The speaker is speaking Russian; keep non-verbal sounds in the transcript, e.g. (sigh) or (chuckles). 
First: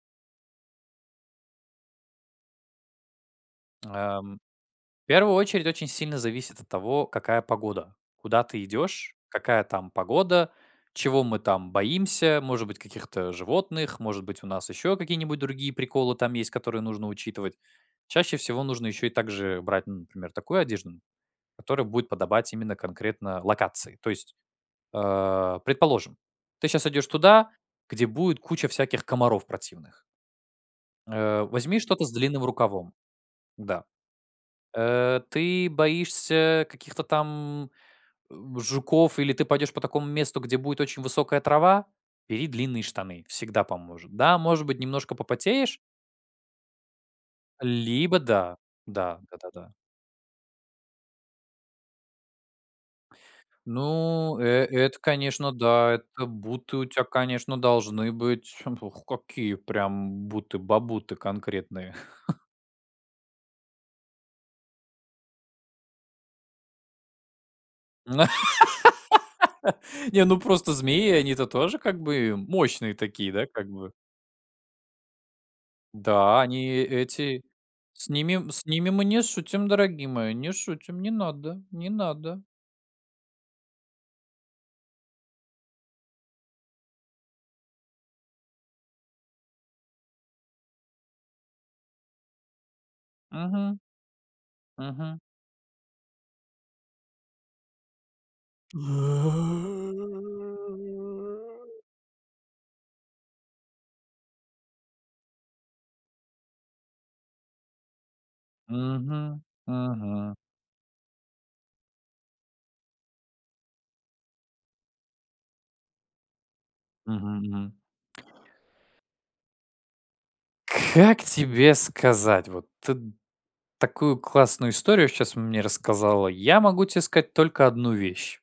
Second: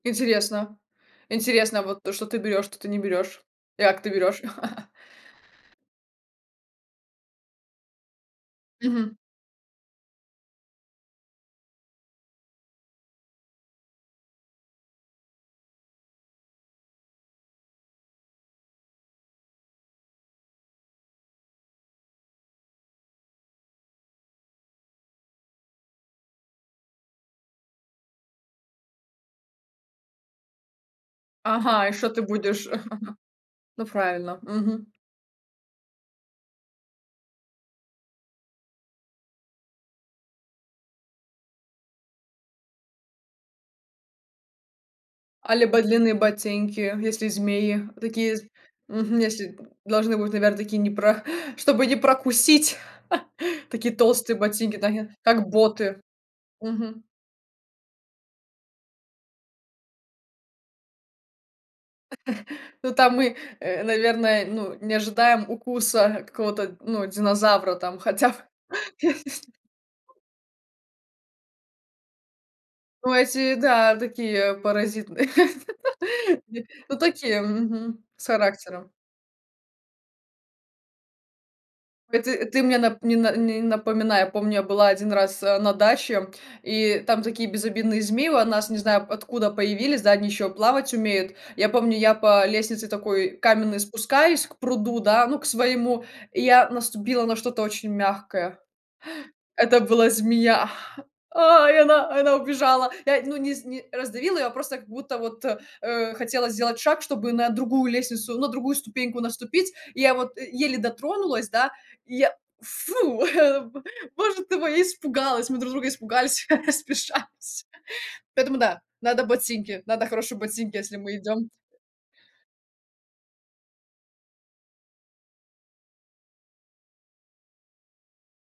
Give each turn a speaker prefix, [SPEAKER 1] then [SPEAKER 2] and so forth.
[SPEAKER 1] Интересно интересно, вот то, что ты берёшь, что ты не берёшь, и как ты
[SPEAKER 2] Ам,
[SPEAKER 1] берёшь. (chuckles)
[SPEAKER 2] в первую очередь очень сильно зависит от того, какая погода. Куда ты идёшь,
[SPEAKER 1] Мгм.
[SPEAKER 2] какая там погода, чего мы там боимся, может быть, каких-то животных, может быть, у нас ещё какие-нибудь другие приколы там есть, которые нужно учитывать. Чаще всего нужно ещё и так же брать, ну, например, такую одежду, м, которая будет подобать именно конкретно локации. То есть, а, предположим, ты щас идёшь туда, где будет куча всяких комаров противных. Э. Возьми
[SPEAKER 1] Ага, и
[SPEAKER 2] что-то
[SPEAKER 1] что
[SPEAKER 2] с
[SPEAKER 1] ты
[SPEAKER 2] длинным
[SPEAKER 1] будешь?
[SPEAKER 2] рукавом.
[SPEAKER 1] (chuckles)
[SPEAKER 2] Да,
[SPEAKER 1] Ну, правильно. Мгм.
[SPEAKER 2] э. Ты боишься каких-то там, э, жуков или ты пойдёшь по такому месту, где будет очень высокая трава? Бери длинные штаны. Всегда поможет. Да, может быть, немножко
[SPEAKER 1] А
[SPEAKER 2] попотеешь.
[SPEAKER 1] либо длинные ботинки, если змеи,
[SPEAKER 2] Либо
[SPEAKER 1] такие з
[SPEAKER 2] да. Да,
[SPEAKER 1] мгм, если м
[SPEAKER 2] да-да-да.
[SPEAKER 1] должны быть, наверно, такие не про чтобы не прокусить, (chuckles) такие толстые
[SPEAKER 2] Ну, э,
[SPEAKER 1] ботинки, да
[SPEAKER 2] это,
[SPEAKER 1] я, как
[SPEAKER 2] конечно, да.
[SPEAKER 1] боты.
[SPEAKER 2] Это буты у тя,
[SPEAKER 1] Мгм.
[SPEAKER 2] конечно, должны быть п ух какие прям буты-бабуты конкретные. (chuckles)
[SPEAKER 1] (chuckles) Ну, там мы, э, наверное, ну, не ожидаем укуса какого-то, ну, динозавра там, хотя, (laughs) м, если
[SPEAKER 2] (laughs) Не, ну, просто змеи, они-то тоже как бы мощные
[SPEAKER 1] Ну,
[SPEAKER 2] такие, да,
[SPEAKER 1] если,
[SPEAKER 2] как бы?
[SPEAKER 1] да, такие, а, паразитные,
[SPEAKER 2] Да, они
[SPEAKER 1] (laughs) ну, такие,
[SPEAKER 2] эти
[SPEAKER 1] мгм,
[SPEAKER 2] с
[SPEAKER 1] с
[SPEAKER 2] ними с ними
[SPEAKER 1] характером.
[SPEAKER 2] мы не шутим, дорогие мои, не шутим, не надо, не
[SPEAKER 1] Э, ты,
[SPEAKER 2] надо.
[SPEAKER 1] э, ты мне нап не на не напоминай. Я помню, я была 1 раз, э, на даче, и там такие безобидные змеи у нас, не знаю откуда, появились, да, они еще плавать умеют. И я помню, я по лестнице такой
[SPEAKER 2] Мгм,
[SPEAKER 1] каменной спускаюсь к пруду,
[SPEAKER 2] мгм.
[SPEAKER 1] да, ну, к своему, и я наступила на что-то очень мягкое.
[SPEAKER 2] Э.
[SPEAKER 1] Это была змея, а, и она и она убежала. Я, ну, не з не раздавила ее, а просто как будто вот, э, хотела сделать шаг, чтобы на другую лестницу, на другую ступеньку
[SPEAKER 2] Мгм,
[SPEAKER 1] наступить. Я
[SPEAKER 2] мгм.
[SPEAKER 1] вот, э, еле дотронулась, да, и я, фу, (chuckles) боже ты мой, я испугалась, мы друг друга испугались, (laughs) я спеша, (unintelligible)
[SPEAKER 2] Мгм,
[SPEAKER 1] (laughs)
[SPEAKER 2] мгм.
[SPEAKER 1] поэтому, да, надо ботинки, надо хорошие ботинки, если мы
[SPEAKER 2] Как
[SPEAKER 1] идем.
[SPEAKER 2] тебе сказать? Вот ты такую классную историю сейчас мне рассказала. Я могу те сказать только 1 вещь.